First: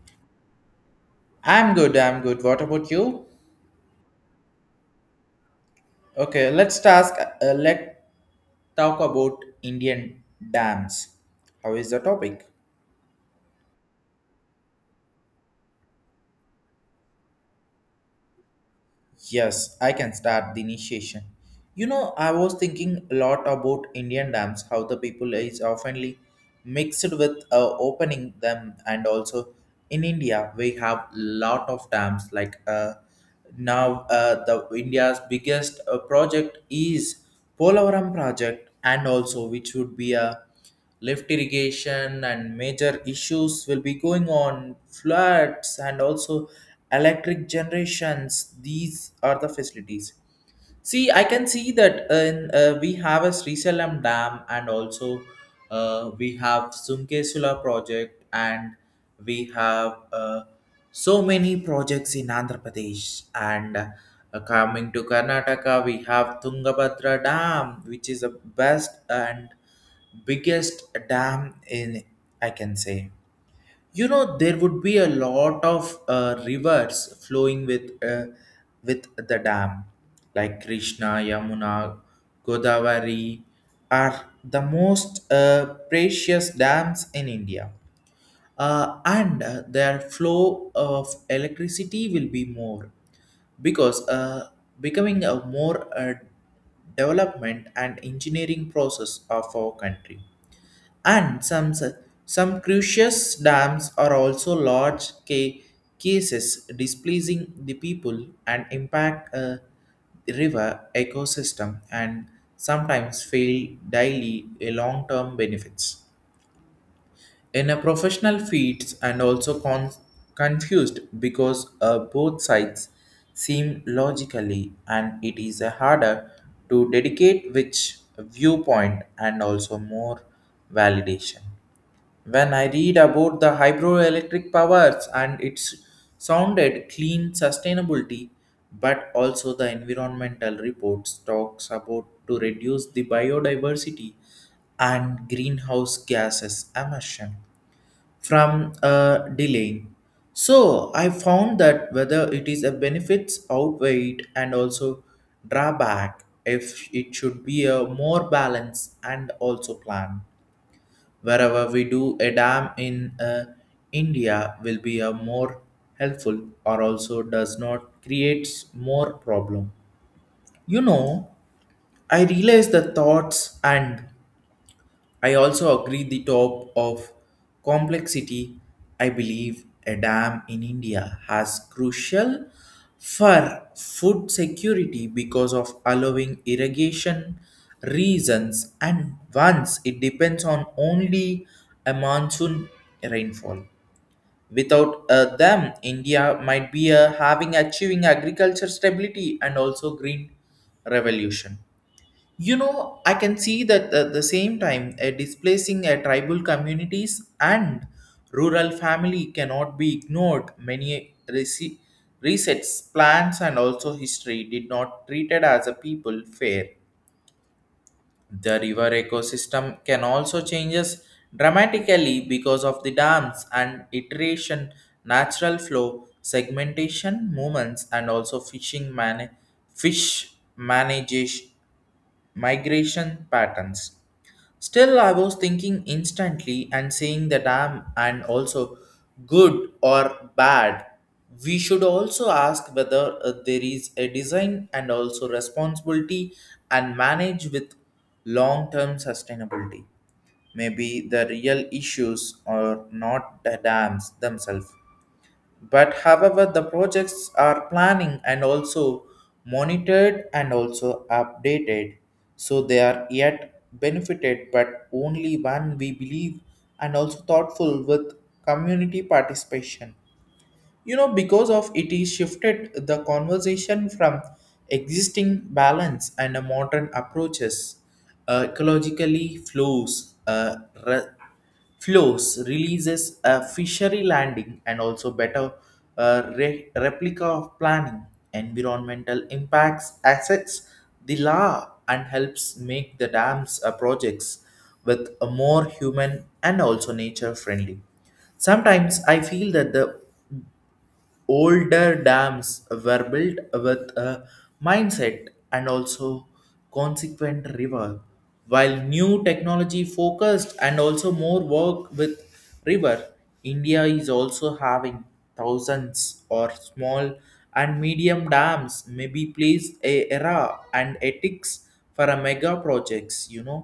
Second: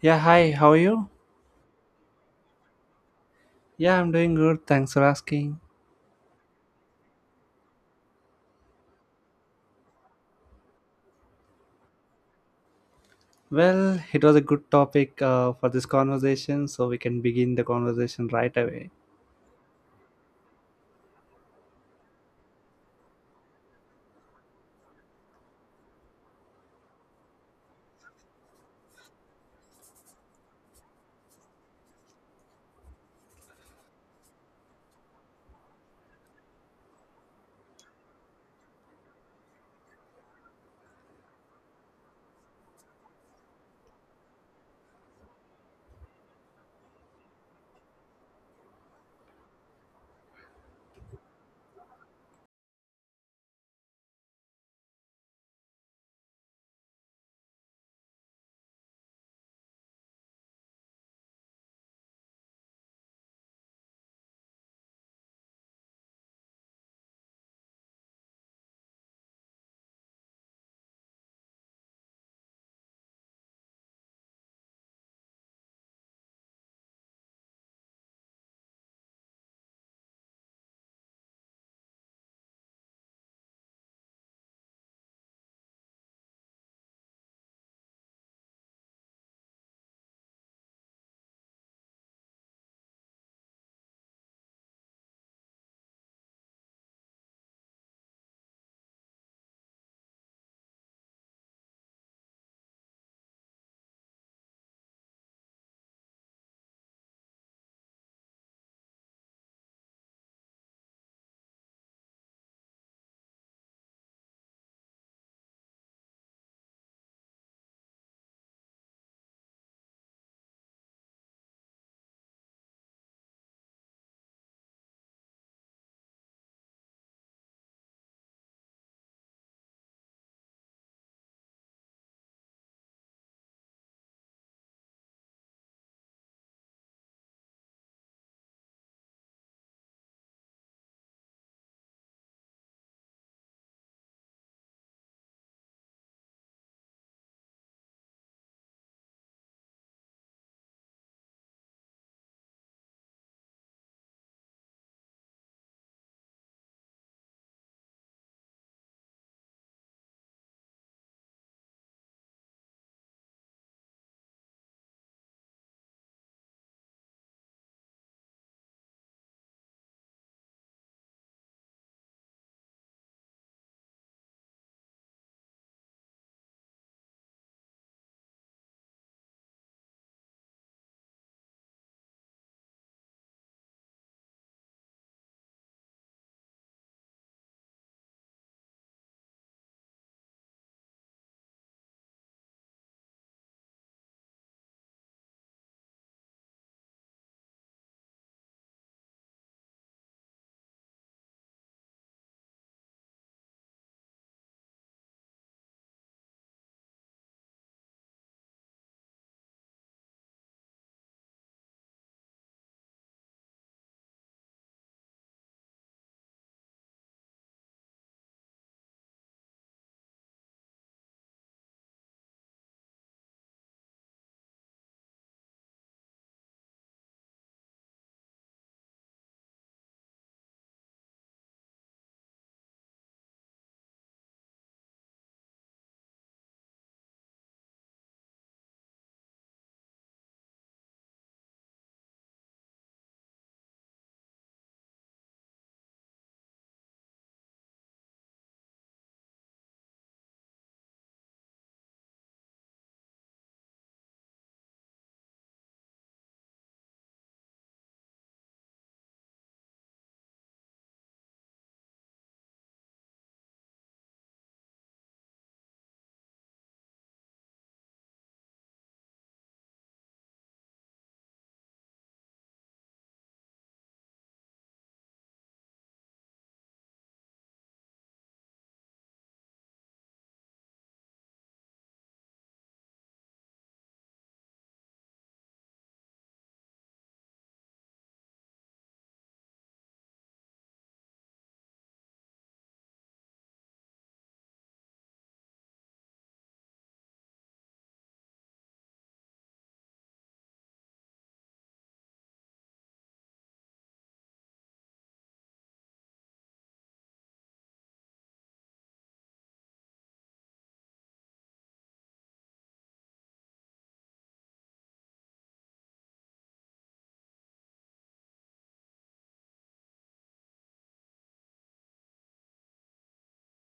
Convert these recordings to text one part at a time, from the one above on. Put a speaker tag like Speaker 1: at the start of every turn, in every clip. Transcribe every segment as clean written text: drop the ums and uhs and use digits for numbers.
Speaker 1: Yeah, hi, how are you?
Speaker 2: I'm good. I'm good. What about you?
Speaker 1: Yeah, I'm doing good. Thanks for asking.
Speaker 2: Okay, let's task. Let talk about Indian dams. How is the topic?
Speaker 1: Well, it was a good topic for this conversation, so we can begin the conversation right away.
Speaker 2: Yes, I can start the initiation. You know, I was thinking a lot about Indian dams. How the people is oftenly mixed with opening them, and also in india we have lot of dams like now the india's biggest project is polavaram project, and also which would be a lift irrigation, and major issues will be going on floods and also electric generations. These are the facilities. See, I can see that we have a Sri Salam Dam and also we have Sumkesula project, and we have so many projects in Andhra Pradesh, and coming to Karnataka we have Tungabhadra Dam, which is the best and biggest dam in, I can say, you know, there would be a lot of rivers flowing with with the dam, like krishna, yamuna, godavari, are the most precious dams in india. And their flow of electricity will be more, because becoming a more development and engineering process of our country. And some crucious dams are also large cases displeasing the people and impact a river ecosystem, and sometimes fail daily a long-term benefits in a professional feats, and also confused because both sides seem logically, and it is harder to dedicate which viewpoint and also more validation. When I read about the hydroelectric powers and its sounded clean sustainability, but also the environmental reports talks about to reduce the biodiversity and greenhouse gases emission from a delay. So I found that whether it is a benefits outweighed and also drawback if it should be a more balance and also plan. Wherever we do, a dam in India will be a more helpful, or also does not creates more problem. You know, I realize the thoughts, and I also agree the top of complexity. I believe a dam in India has crucial for food security because of allowing irrigation reasons, and once it depends on only a monsoon rainfall. Without them, India might be having achieving agriculture stability and also green revolution. You know, I can see that at the same time, displacing tribal communities and rural family cannot be ignored. Many resets, plans, and also history did not treated as a people fair. The river ecosystem can also changes dramatically because of the dams and iteration, natural flow, segmentation movements, and also fish manage migration patterns. Still, I was thinking instantly and saying that I'm and also good or bad. We should also ask whether there is a design and also responsibility, and manage with long term sustainability. Maybe the real issues are not the dams themselves, but however the projects are planning and also monitored and also updated, so they are yet benefited but only when we believe and also thoughtful with community participation. You know, because of it is shifted the conversation from existing balance and a modern approaches, ecologically flows, re- flows releases a fishery landing, and also better replica of planning, environmental impacts, assets, the law, and helps make the dams projects with a more human and also nature friendly. Sometimes I feel that the older dams were built with a mindset and also consequent river, while new technology focused and also more work with river. India is also having thousands or small and medium dams, may be placed a era and ethics for a mega projects, you know.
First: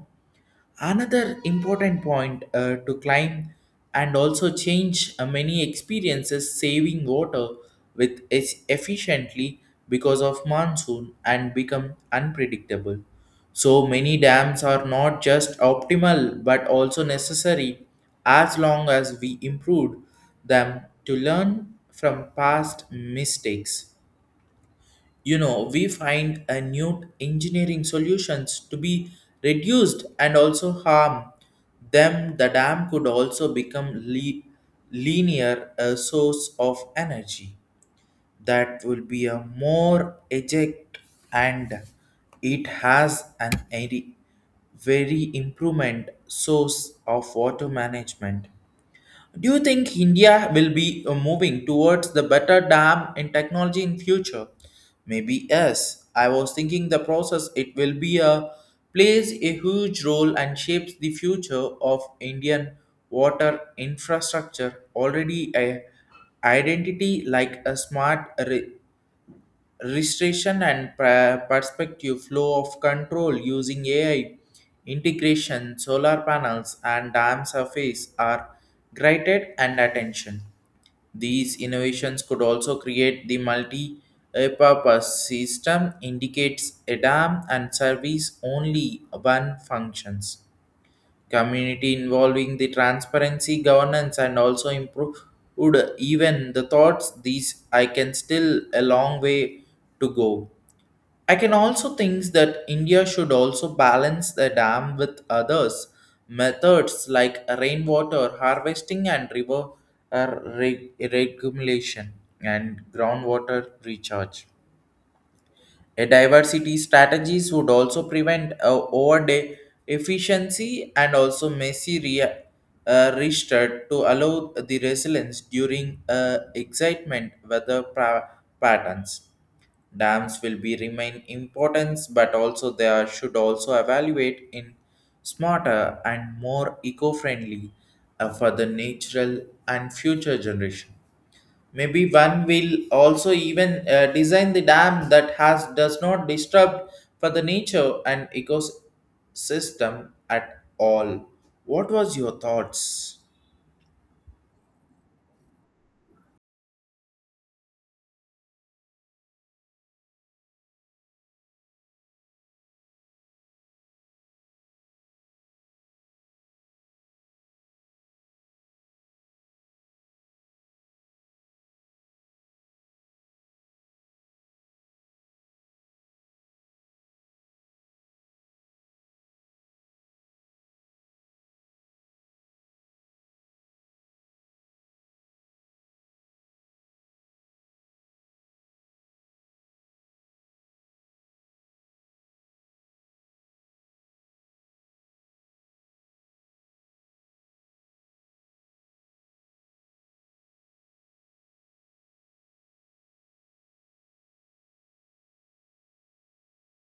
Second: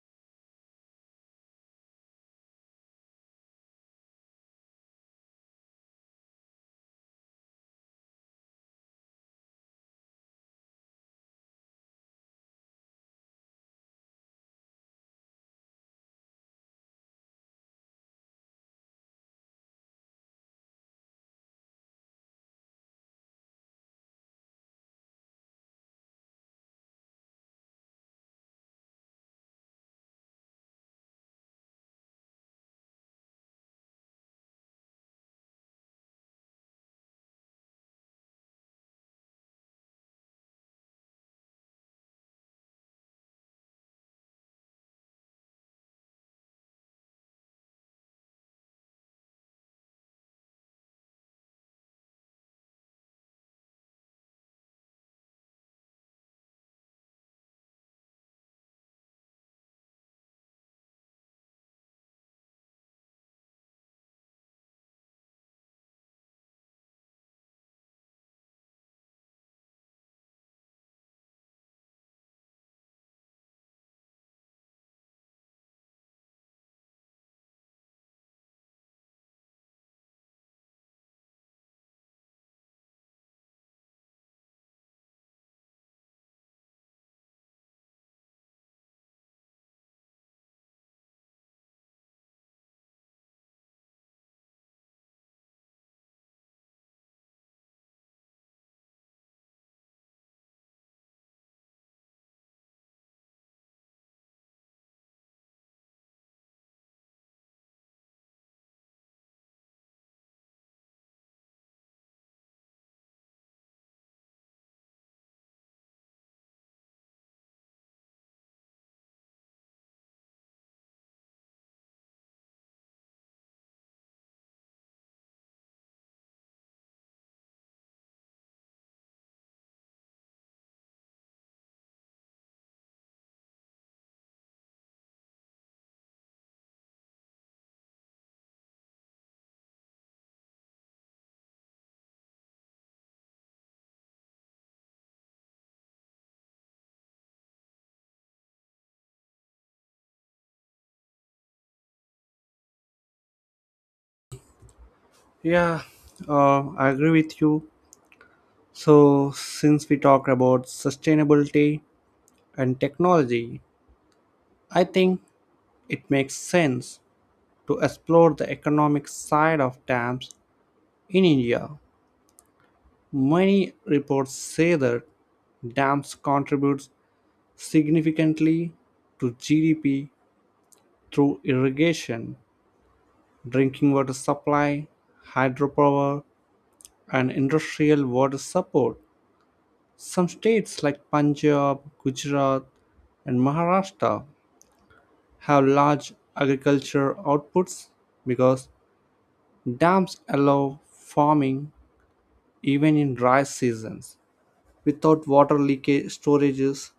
Speaker 2: Another important point to climb and also change many experiences saving water with efficiently because of monsoon and become unpredictable. So many dams are not just optimal but also necessary, as long as we improved them to learn from past mistakes. You know, we find a new engineering solutions to be reduced and also harm them. The dam could also become linear a source of energy that will be a more eject, and it has an very very improvement source of water management. Do you think India will be moving towards the better dam in technology in future? Maybe yes. I was thinking the process, it will be a plays a huge role and shapes the future of Indian water infrastructure. Already a identity like a smart restoration and perspective flow of control using AI integration, solar panels, and dam surface are granted and attention. These innovations could also create the multi-purpose system indicates a dam and service only one functions, community involving the transparency governance and also improve would even the thoughts. These I can still a long way to go. I can also think that india should also balance the dam with others methods like rainwater harvesting and river regulation and groundwater recharge. A diversity strategies would also prevent overday efficiency, and also messy restart to allow the resilience during excitement weather patterns. Dams will be remain importance, but also they should also evaluate in smarter and more eco-friendly for the natural and future generation. Maybe one will also even design the dam that has does not disturb for the nature and ecosystem at all. What was your thoughts?
Speaker 1: Yeah, I agree with you. So, since we talk about sustainability and technology, I think it makes sense to explore the economic side of dams in India. Many reports say that dams contributes significantly to GDP through irrigation, drinking water supply, hydropower, and industrial water support. Some states like Punjab, Gujarat, and Maharashtra have large agriculture outputs because dams allow farming even in dry seasons. Without water leakage storages,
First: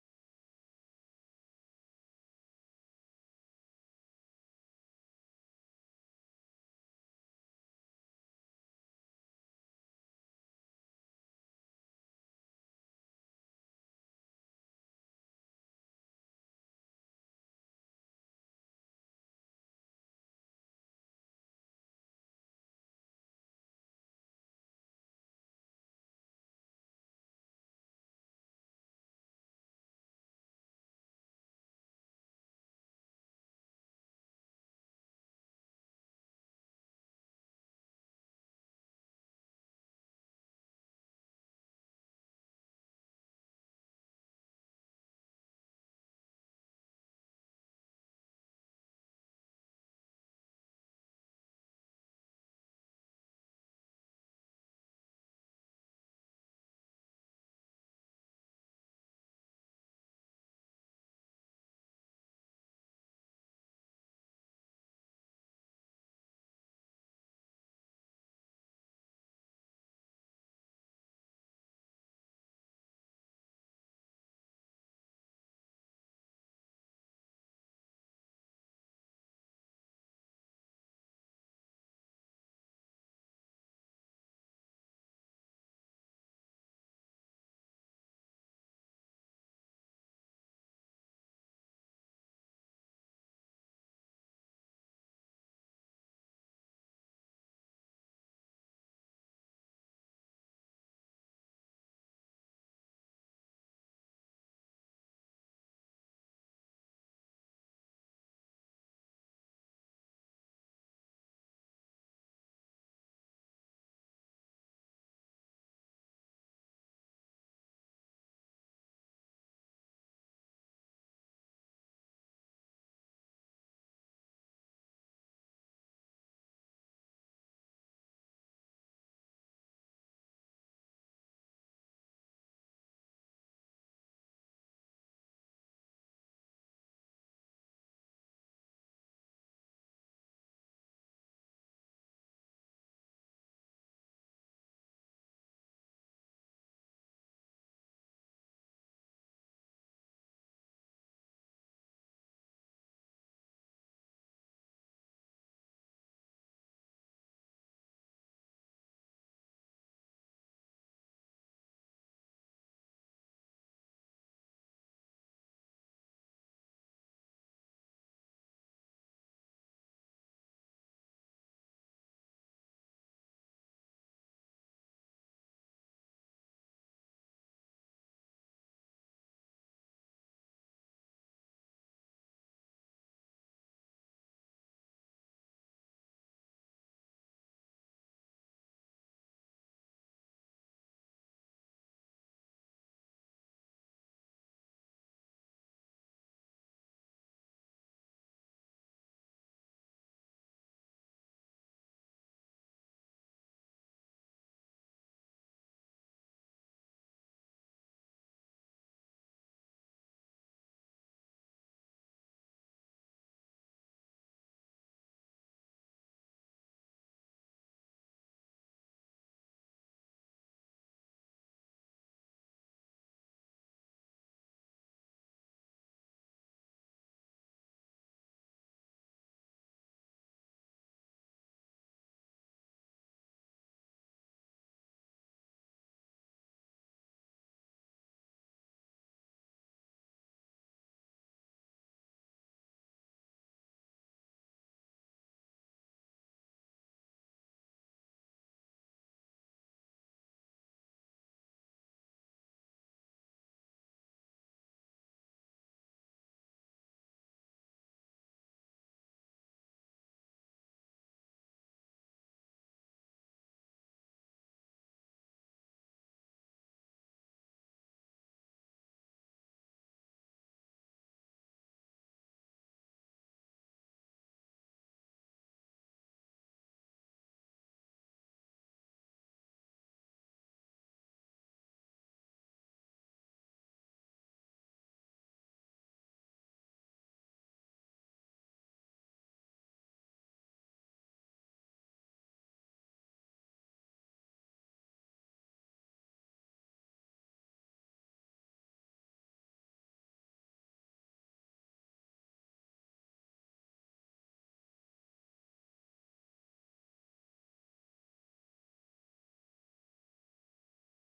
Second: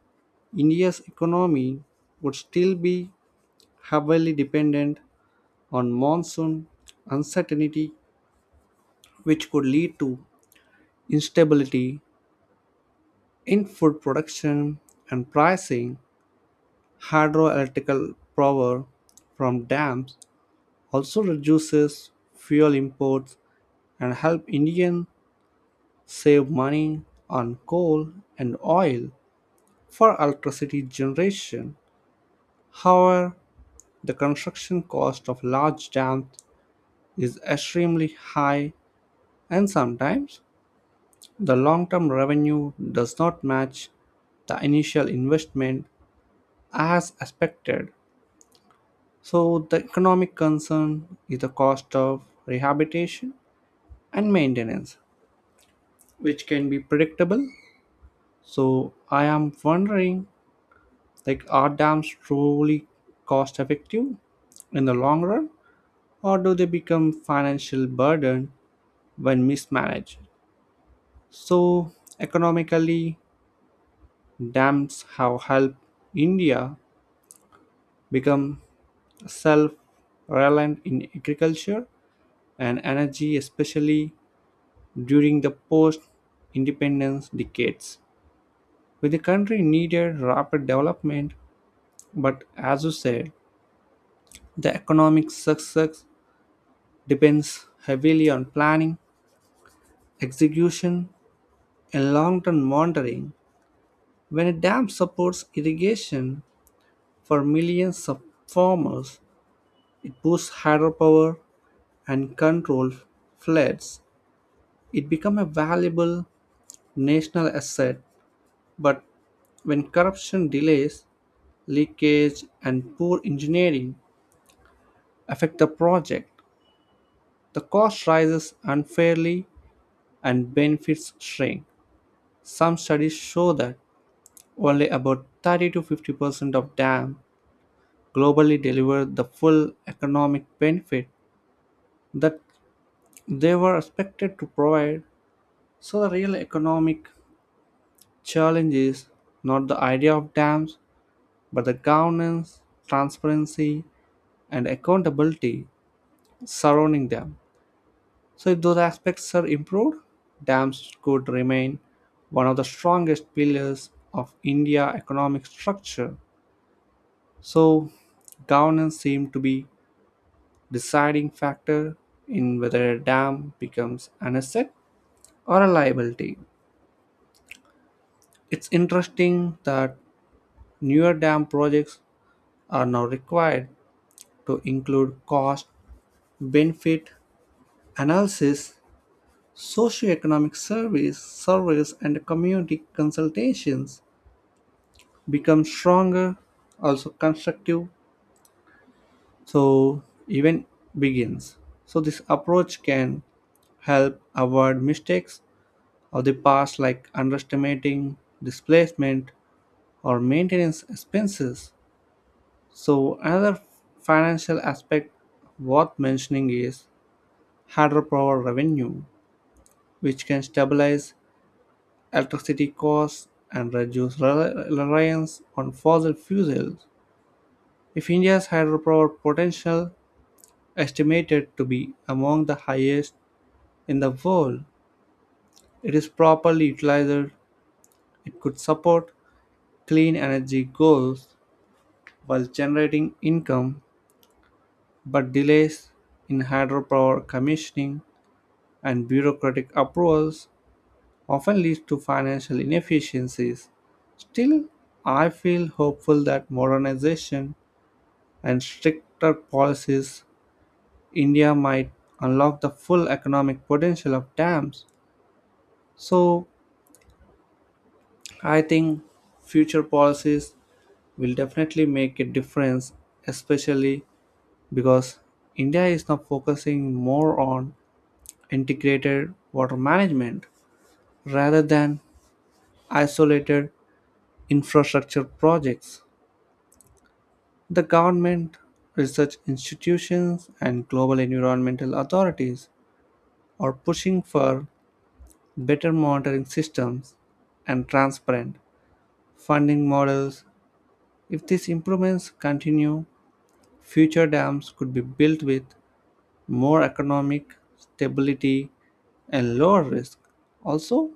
Speaker 1: India's economy would still be heavily dependent on monsoon uncertainty, which could lead to instability in food production and pricing. Hydroelectric power from dams also reduces fuel imports and help Indians save money on coal and oil for electricity generation. However, the construction cost of large dams is extremely high and sometimes the long-term revenue does not match the initial investment as expected. So, the economic concern is the cost of rehabilitation and maintenance, which can be predictable. So, I am wondering, like, are dams truly cost effective in the long run, or do they become financial burden when mismanaged? So, economically, dams have helped India become self reliant in agriculture and energy, especially during the post independence decades, when the country needed rapid development. But as you said, the economic success depends heavily on planning, execution, and long term monitoring. When a dam supports irrigation for millions of farmers, it boosts hydropower and controls floods. It becomes a valuable national asset. But when corruption delays, leakage, and poor engineering affect the project, the cost rises unfairly and benefits shrink. Some studies show that only about 30 to 50% of dams globally deliver the full economic benefit that they were expected to provide. So, the real economic challenge is not the idea of dams, but the governance, transparency, and accountability surrounding them. So, if those aspects are improved, dams could remain one of the strongest pillars of India economic structure. So, governance seems to be deciding factor in whether a dam becomes an asset or a liability. It's interesting that newer dam projects are now required to include cost benefit analysis. Socioeconomic surveys, and community consultations become stronger, also constructive. So event begins. So this approach can help avoid mistakes of the past, like underestimating displacement or maintenance expenses. So another financial aspect worth mentioning is hydropower revenue, which can stabilize electricity costs and reduce reliance on fossil fuels. If India's hydropower potential, estimated to be among the highest in the world, it is properly utilized, it could support clean energy goals while generating income, but delays in hydropower commissioning and bureaucratic approvals often lead to financial inefficiencies. Still, I feel hopeful that modernization and stricter policies, India might unlock the full economic potential of dams. So, I think future policies will definitely make a difference, especially because India is now focusing more on integrated water management rather than isolated infrastructure projects. The government, research institutions, and global environmental authorities are pushing for better monitoring systems, and transparent funding models. If these improvements continue, future dams could be built with more economic stability and lower risk. Also,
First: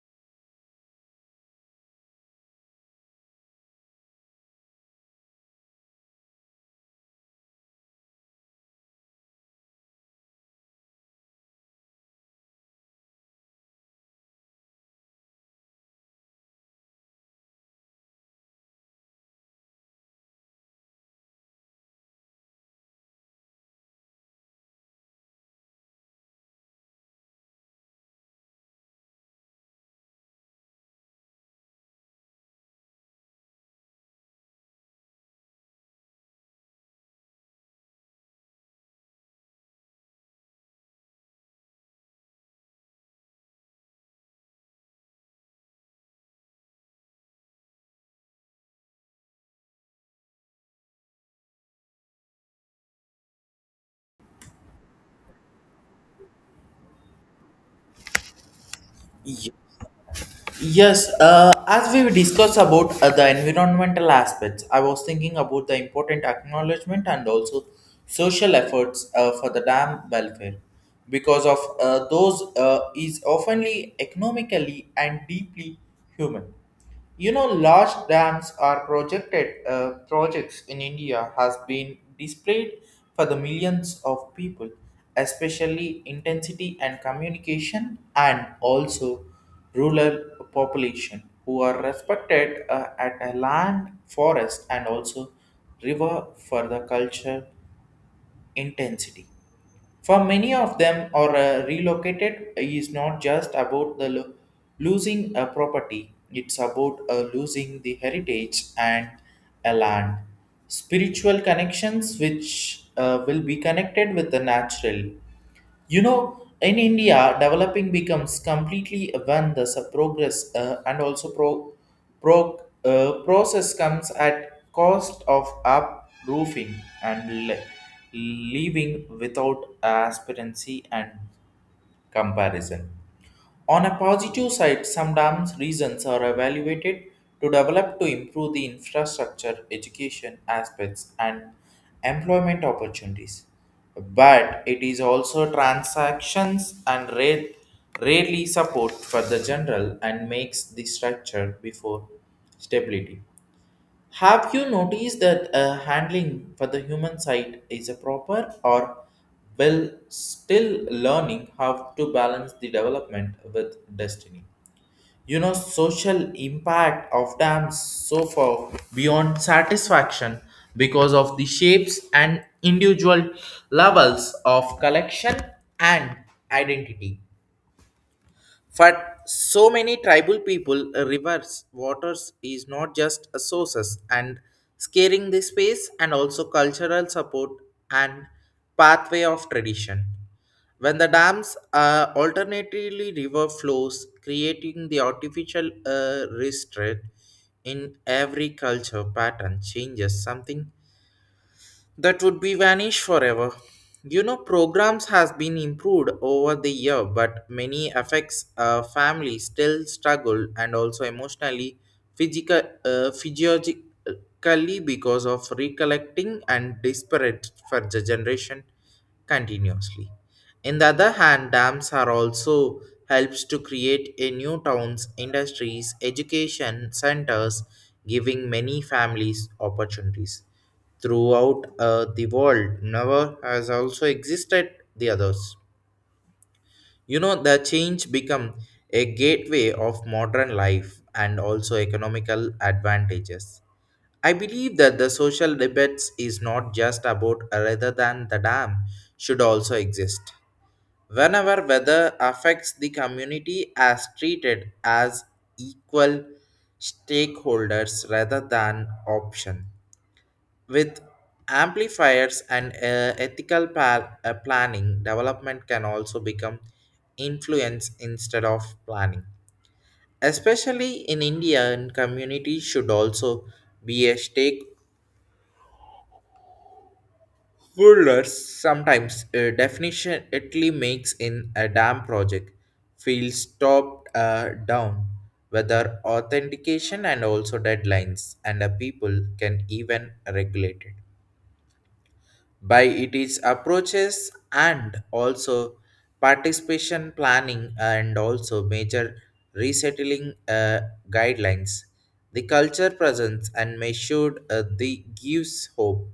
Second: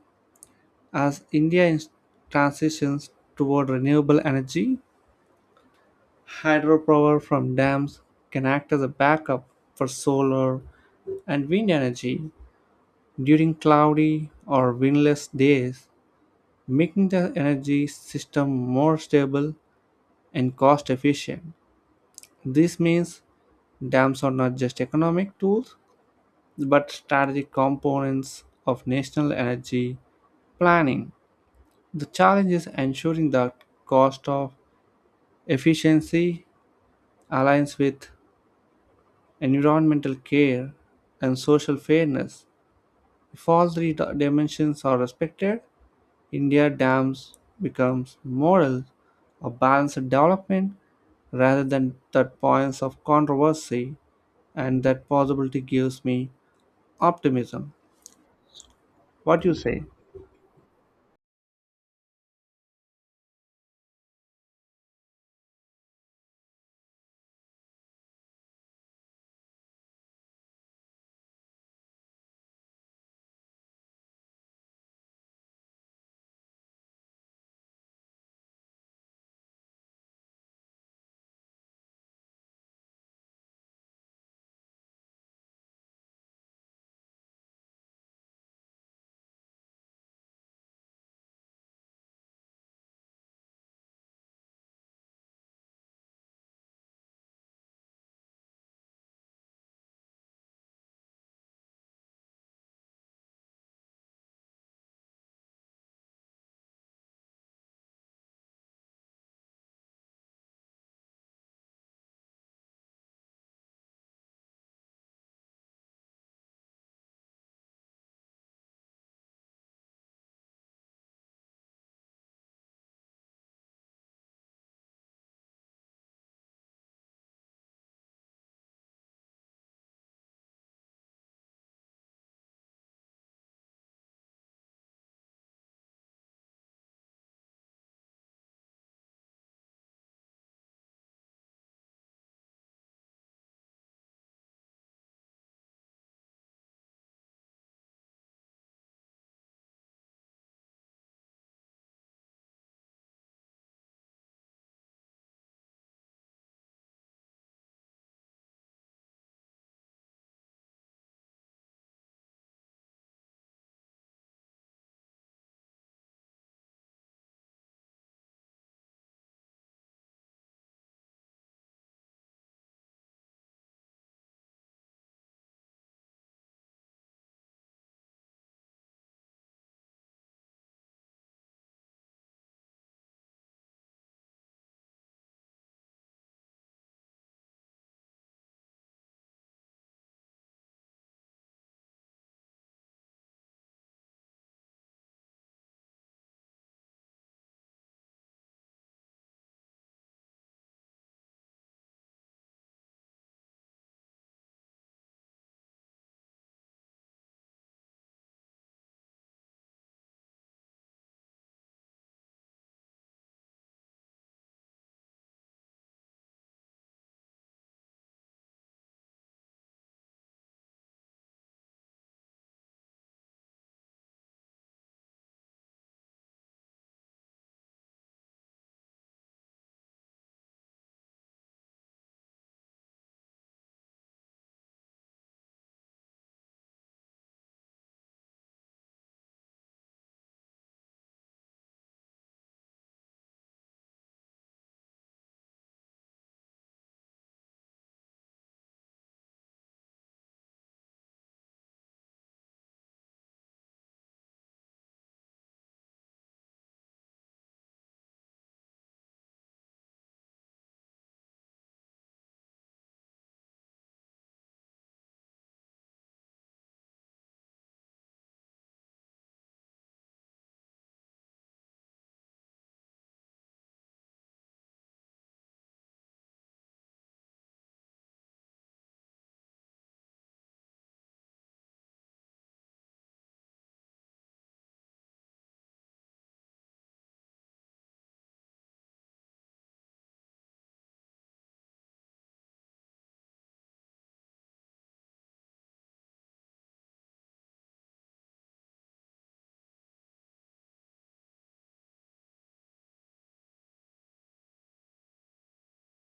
Speaker 1: as India transitions toward renewable energy, hydropower from dams can act as a backup for solar and wind energy during cloudy or windless days, making the energy system more stable and cost efficient. This means dams are not just economic tools but strategic components of national energy planning. The challenge is ensuring that cost of efficiency aligns with environmental care and social fairness. If all three dimensions are respected, India dams becomes model of balanced development rather than the points of controversy, and that possibility gives me optimism. What do you
Speaker 2: Ye-
Speaker 1: say?
Speaker 2: Yes, as we discussed about the environmental aspects, I was thinking about the important acknowledgement, and also social efforts for the dam welfare, because of those is oftenly economically and deeply human. You know, large dams are projected projects in India has been displayed for the millions of people, especially intensity and communication, and also rural population who are respected at a land, forest, and also river for the culture intensity. For many of them, or relocated is not just about the losing a property; it's about losing the heritage and a land. Spiritual connections, which will be connected with the natural. You know, in India, developing becomes completely when the progress and also process comes at cost of uproofing and leaving without aspirancy and comparison. On a positive side, some dams reasons are evaluated to develop to improve the infrastructure, education aspects, and employment opportunities. But it is also transactions and rarely support for the general, and makes the structure before stability. Have you noticed that handling for the human side is a proper, or well still learning how to balance the development with destiny? You know, social impact of dams so far beyond satisfaction, because of the shapes and individual levels of collection and identity. For so many tribal people, rivers, waters is not just a sources and scaring the space, and also cultural support, and pathway of tradition. When the dams are alternatively river flows, creating the artificial restraint in every culture pattern changes something that would be vanished forever. You know, programs has been improved over the year, but many affects family still struggle, and also emotionally, physiologically because of recollecting and disparate for the generation continuously. In the other hand, dams are also helps to create a new towns, industries, education centers, giving many families opportunities throughout the world never has also existed the others. You know, the change become a gateway of modern life and also economical advantages. I believe that the social debates is not just about rather than the dam should also exist whenever weather affects the community as treated as equal stakeholders rather than option. With amplifiers and ethical planning, development can also become influence instead of planning. Especially in India, and community should also be a stakeholders. Sometimes definition Italy makes in a dam project feels stopped down. Whether authentication and also deadlines, and the people can even regulate it by its approaches and also participation planning and also major resettling guidelines. The culture presence and measured the gives hope.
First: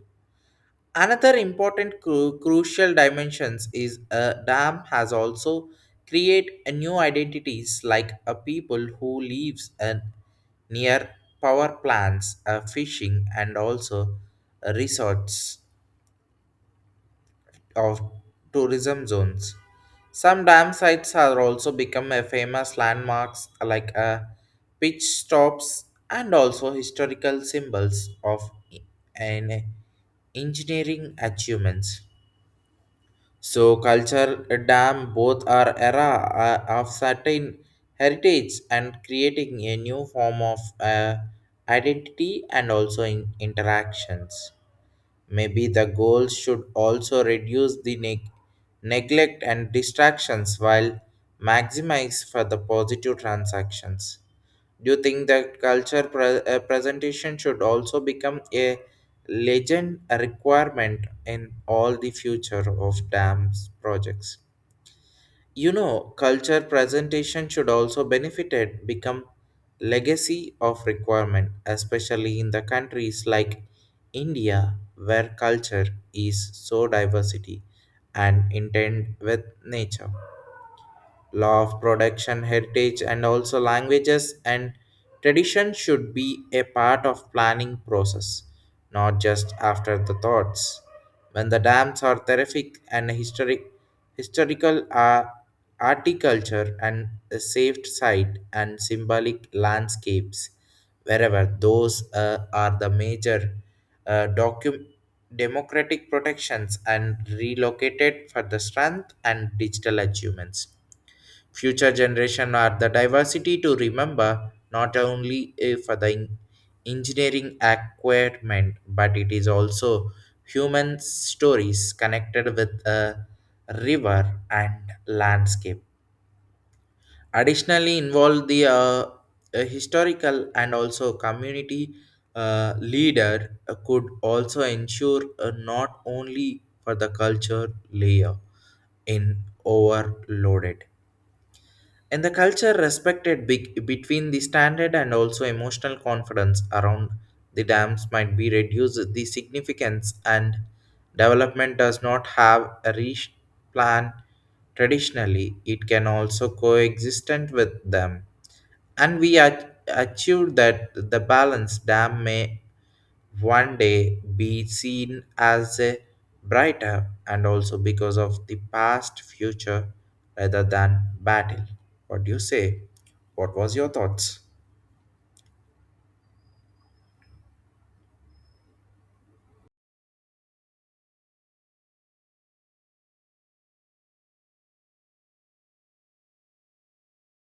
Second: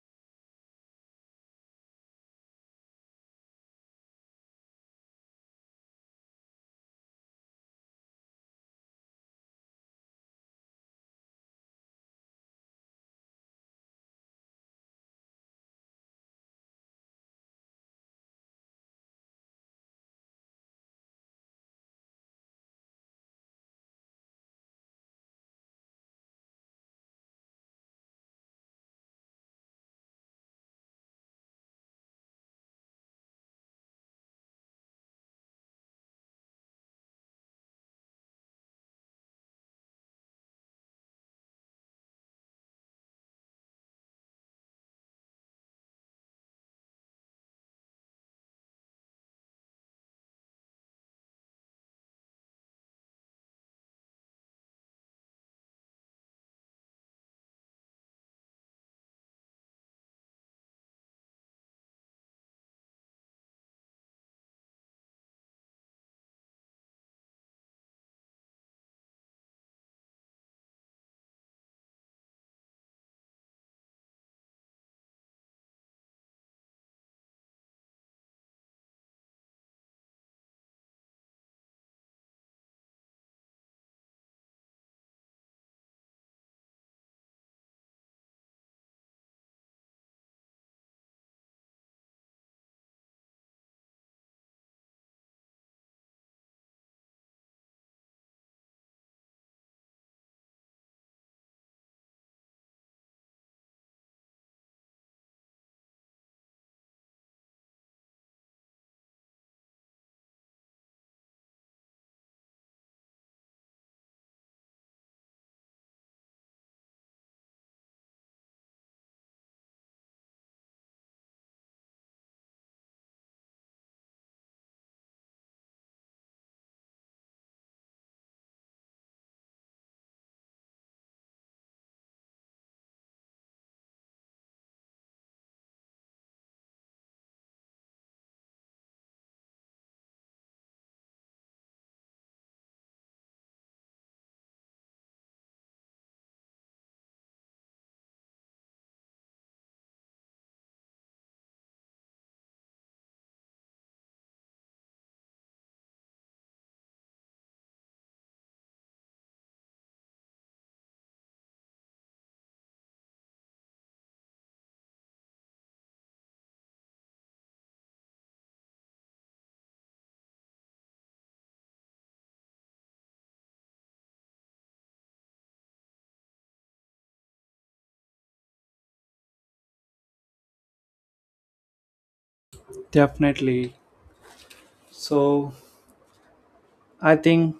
Speaker 2: Another important crucial dimensions is a dam has also create a new identities like a people who lives a near power plants, fishing, and also resorts of tourism zones. Some dam sites are also become a famous landmarks like pitch stops and also historical symbols of an engineering achievements. So culture dam both are era of certain heritage, and creating a new form of identity and also in interactions. Maybe the goal should also reduce the neglect and distractions, while maximize for the positive transactions. Do you think that culture presentation should also become a legend a requirement in all the future of dams projects? You know, culture presentation should also benefited become legacy of requirement, especially in the countries like India, where culture is so diversity and intent with nature law of production. Heritage, and also languages and tradition should be a part of planning process, not just after the thoughts. When the dams are terrific and historic, historical are articulture and a saved site and symbolic landscapes, wherever those are the major uh, docu- democratic protections and relocated for the strength and digital achievements. Future generation are the diversity to remember not only engineering acquirement, but it is also human stories connected with a river and landscape. Additionally, involve the a historical and also community leader could also ensure not only for the culture layer in overloaded, and the culture respected big, between the standard and also emotional confidence around the dams might be reduced the significance, and development does not have a rich plan traditionally, it can also coexist with them. And we achieved that the balance dam may one day be seen as a brighter, and also because of the past future rather than battle. What do you say? What was your thoughts?
Speaker 1: Definitely. So, I think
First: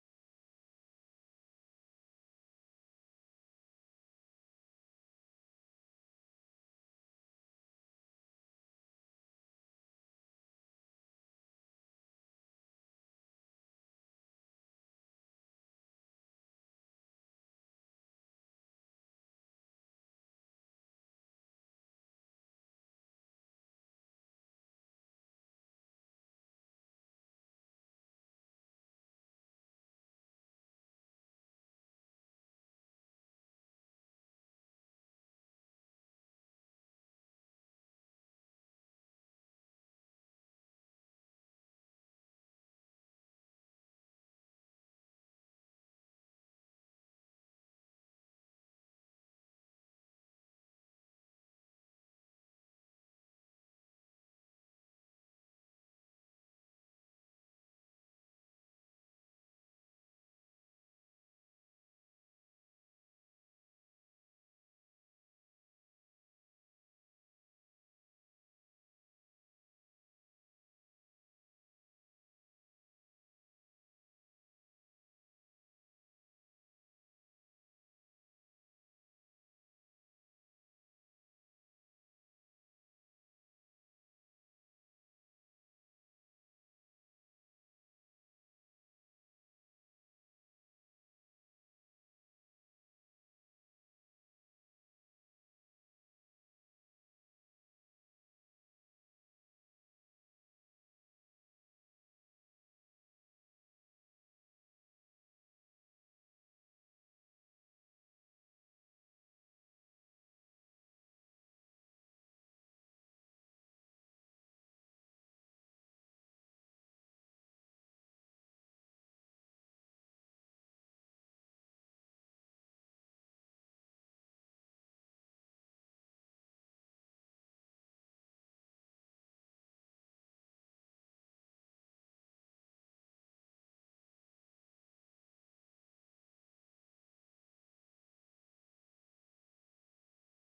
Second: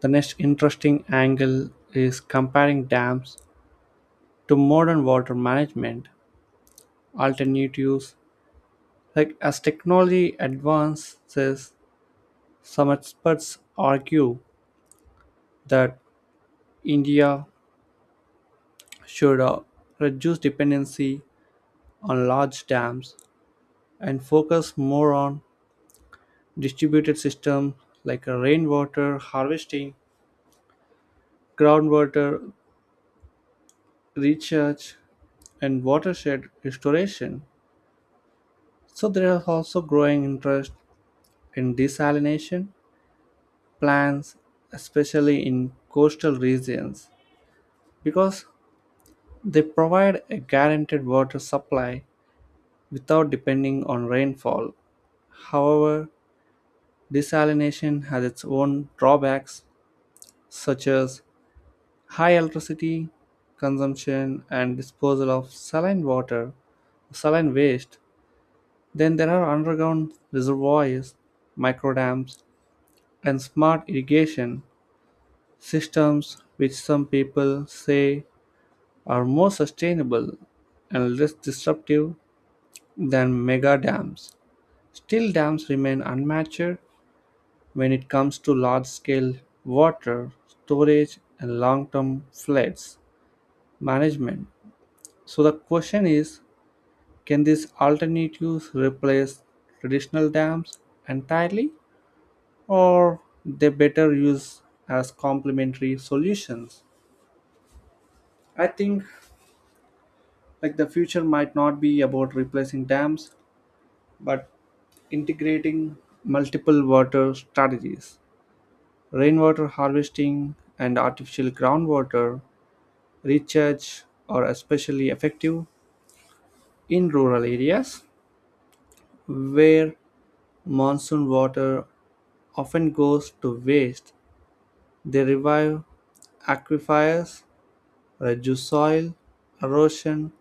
Speaker 1: the next interesting angle is comparing dams to modern water management alternatives. Like, as technology advances, some experts argue that India should reduce dependency on large dams and focus more on distributed system like a rainwater harvesting, groundwater recharge, and watershed restoration. So there is also growing interest in desalination plants, especially in coastal regions, because they provide a guaranteed water supply without depending on rainfall. However, desalination has its own drawbacks, such as high electricity consumption and disposal of saline waste. Then there are underground reservoirs, microdams, and smart irrigation systems, which some people say are more sustainable and less disruptive than mega dams. Still, dams remain unmatched when it comes to large scale water storage and long term floods management. So, the question is, can these alternatives replace traditional dams entirely, or they better used as complementary solutions? I think, like, the future might not be about replacing dams, but integrating multiple water strategies. Rainwater harvesting and artificial groundwater recharge are especially effective in rural areas where monsoon water often goes to waste. They revive aquifers, reduce soil erosion,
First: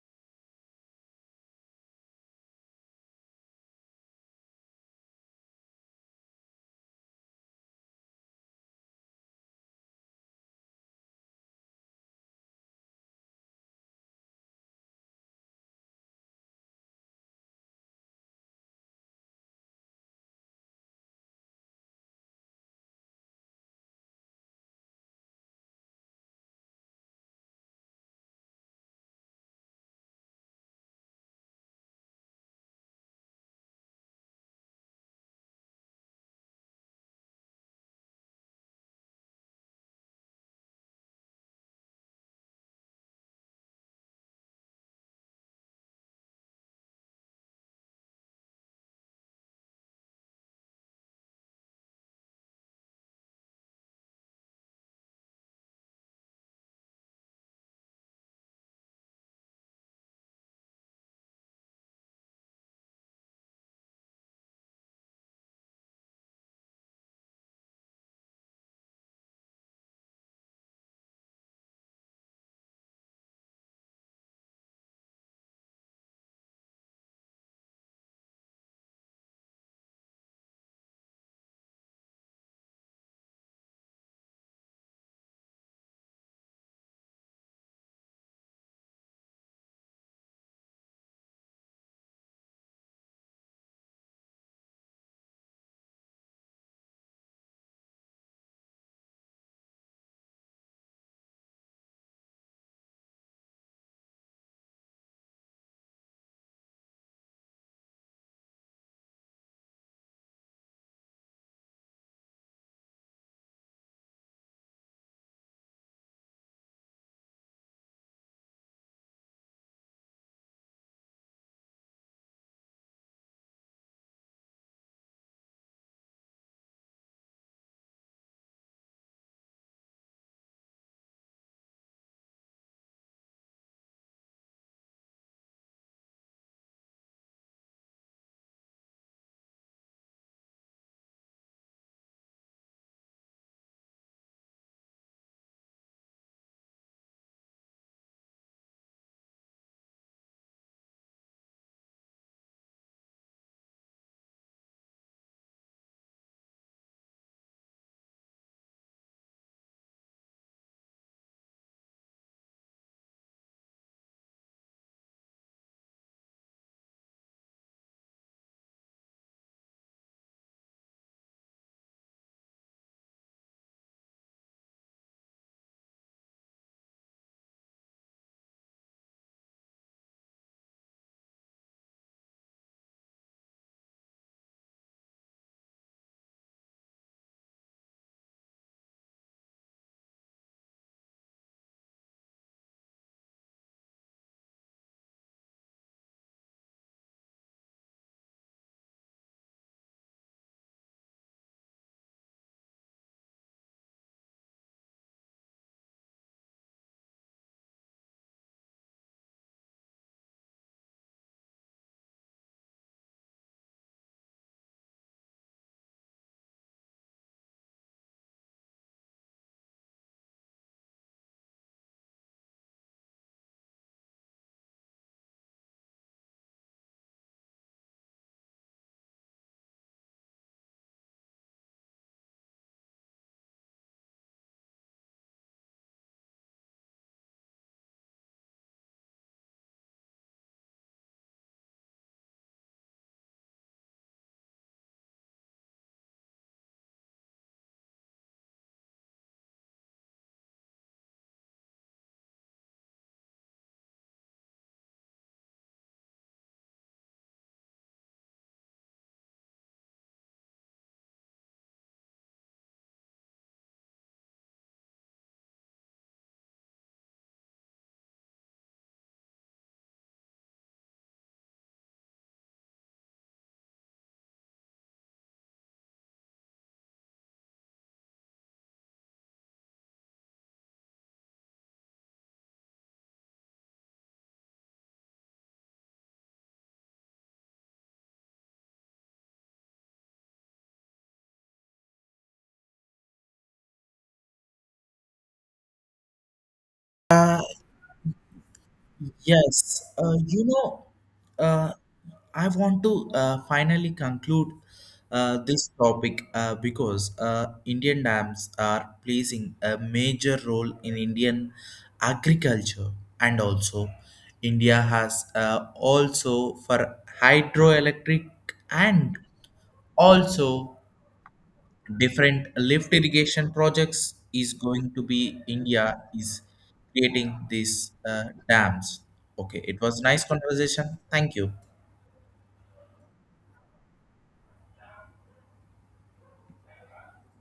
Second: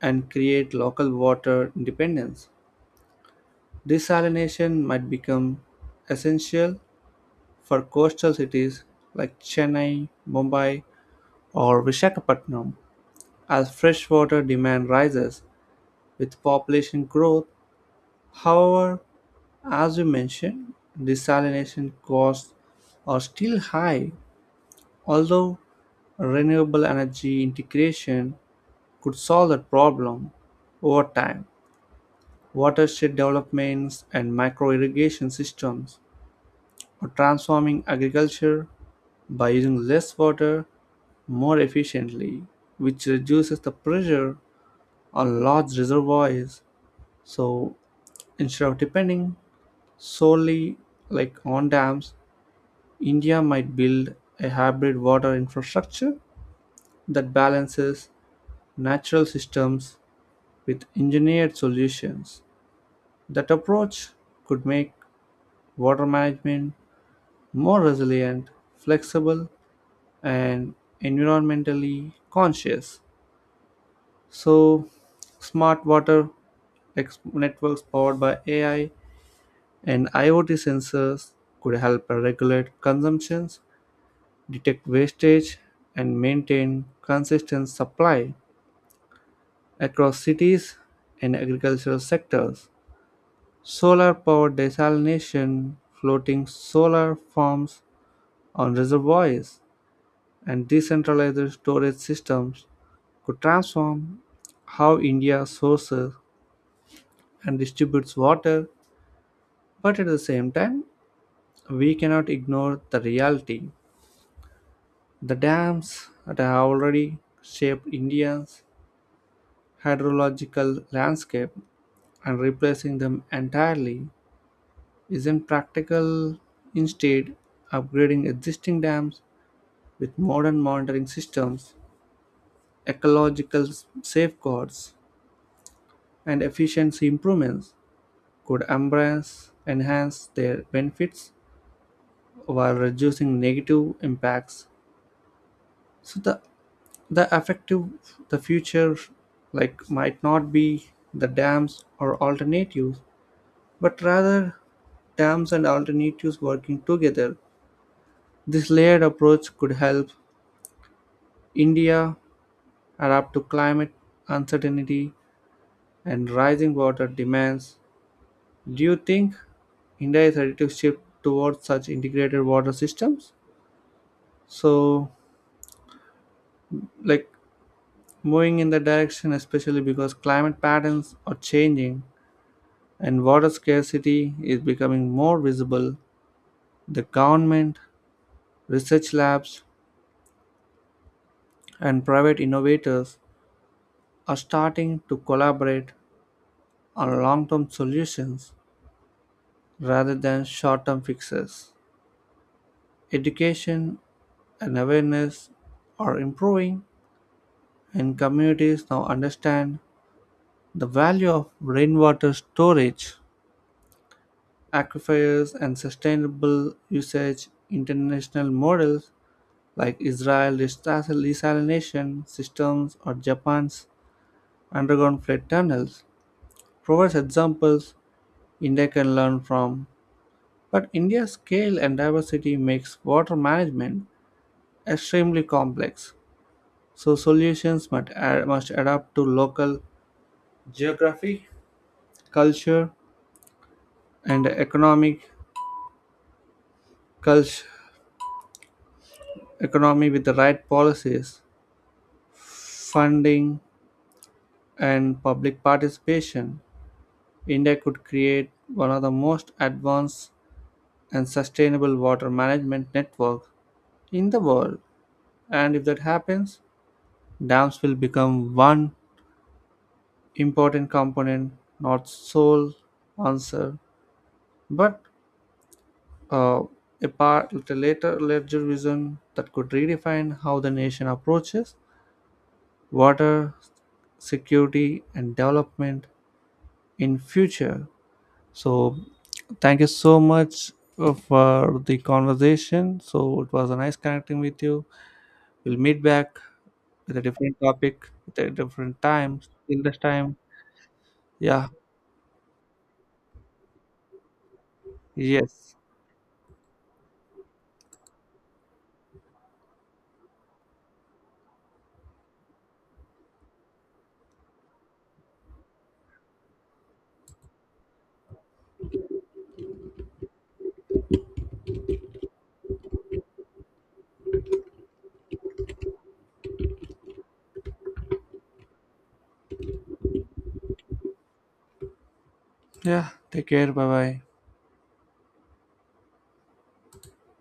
Speaker 1: and create local water independence. Desalination might become essential for coastal cities like Chennai, Mumbai, or Vishakhapatnam as freshwater demand rises with population growth. However, as we mentioned, desalination costs are still high, although renewable energy integration could solve that problem over time. Watershed developments and micro irrigation systems are transforming agriculture by using less water more efficiently, which reduces the pressure on large reservoirs. So instead of depending solely, like, on dams, India might build a hybrid water infrastructure that balances natural systems with engineered solutions. That approach could make water management more resilient, flexible, and environmentally conscious. So, smart water networks powered by AI and IoT sensors could help regulate consumptions, detect wastage, and maintain consistent supply across cities and agricultural sectors. Solar powered desalination, floating solar farms, on reservoirs, and decentralized storage systems could transform how India sources and distributes water. But at the same time, we cannot ignore the reality. The dams that have already shaped India's hydrological landscape and replacing them entirely isn't practical. Instead, upgrading existing dams with modern monitoring systems, ecological safeguards, and efficiency improvements could embrace enhance their benefits while reducing negative impacts. So the effective, the future, like, might not be the dams or alternatives, but rather dams and alternatives working together. This layered approach could help India adapt to climate uncertainty and rising water demands. Do you think India is ready to shift towards such integrated water systems? So, like, moving in that direction, especially because climate patterns are changing and water scarcity is becoming more visible, the government, research labs, and private innovators are starting to collaborate on long term solutions rather than short term fixes. Education and awareness are improving, and communities now understand the value of rainwater storage, aquifers, and sustainable usage. International models like Israel's desalination systems or Japan's underground flood tunnels, provides examples India can learn from. But India's scale and diversity makes water management extremely complex, so solutions must adapt to local geography, culture, and economic culture economy. With the right policies, funding, and public participation, India could create one of the most advanced and sustainable water management networks in the world. And if that happens, dams will become one important component, not sole answer, but uh, a part with a later larger vision that could redefine how the nation approaches water security and development in future. So thank you so much for the conversation. So it was a nice connecting with you. We'll meet back with a
Speaker 2: Uh,
Speaker 1: different topic at a different time. Till
Speaker 2: Yes,
Speaker 1: this time,
Speaker 2: you know,
Speaker 1: yeah.
Speaker 2: uh, I want to finally conclude this
Speaker 1: Yes.
Speaker 2: topic, because Indian dams are placing a major role in Indian agriculture, and also India has also for hydroelectric, and also different lift irrigation projects is going to be India is creating these dams. Okay, it was nice conversation. Thank you.
Speaker 1: Yeah, take care. Bye bye.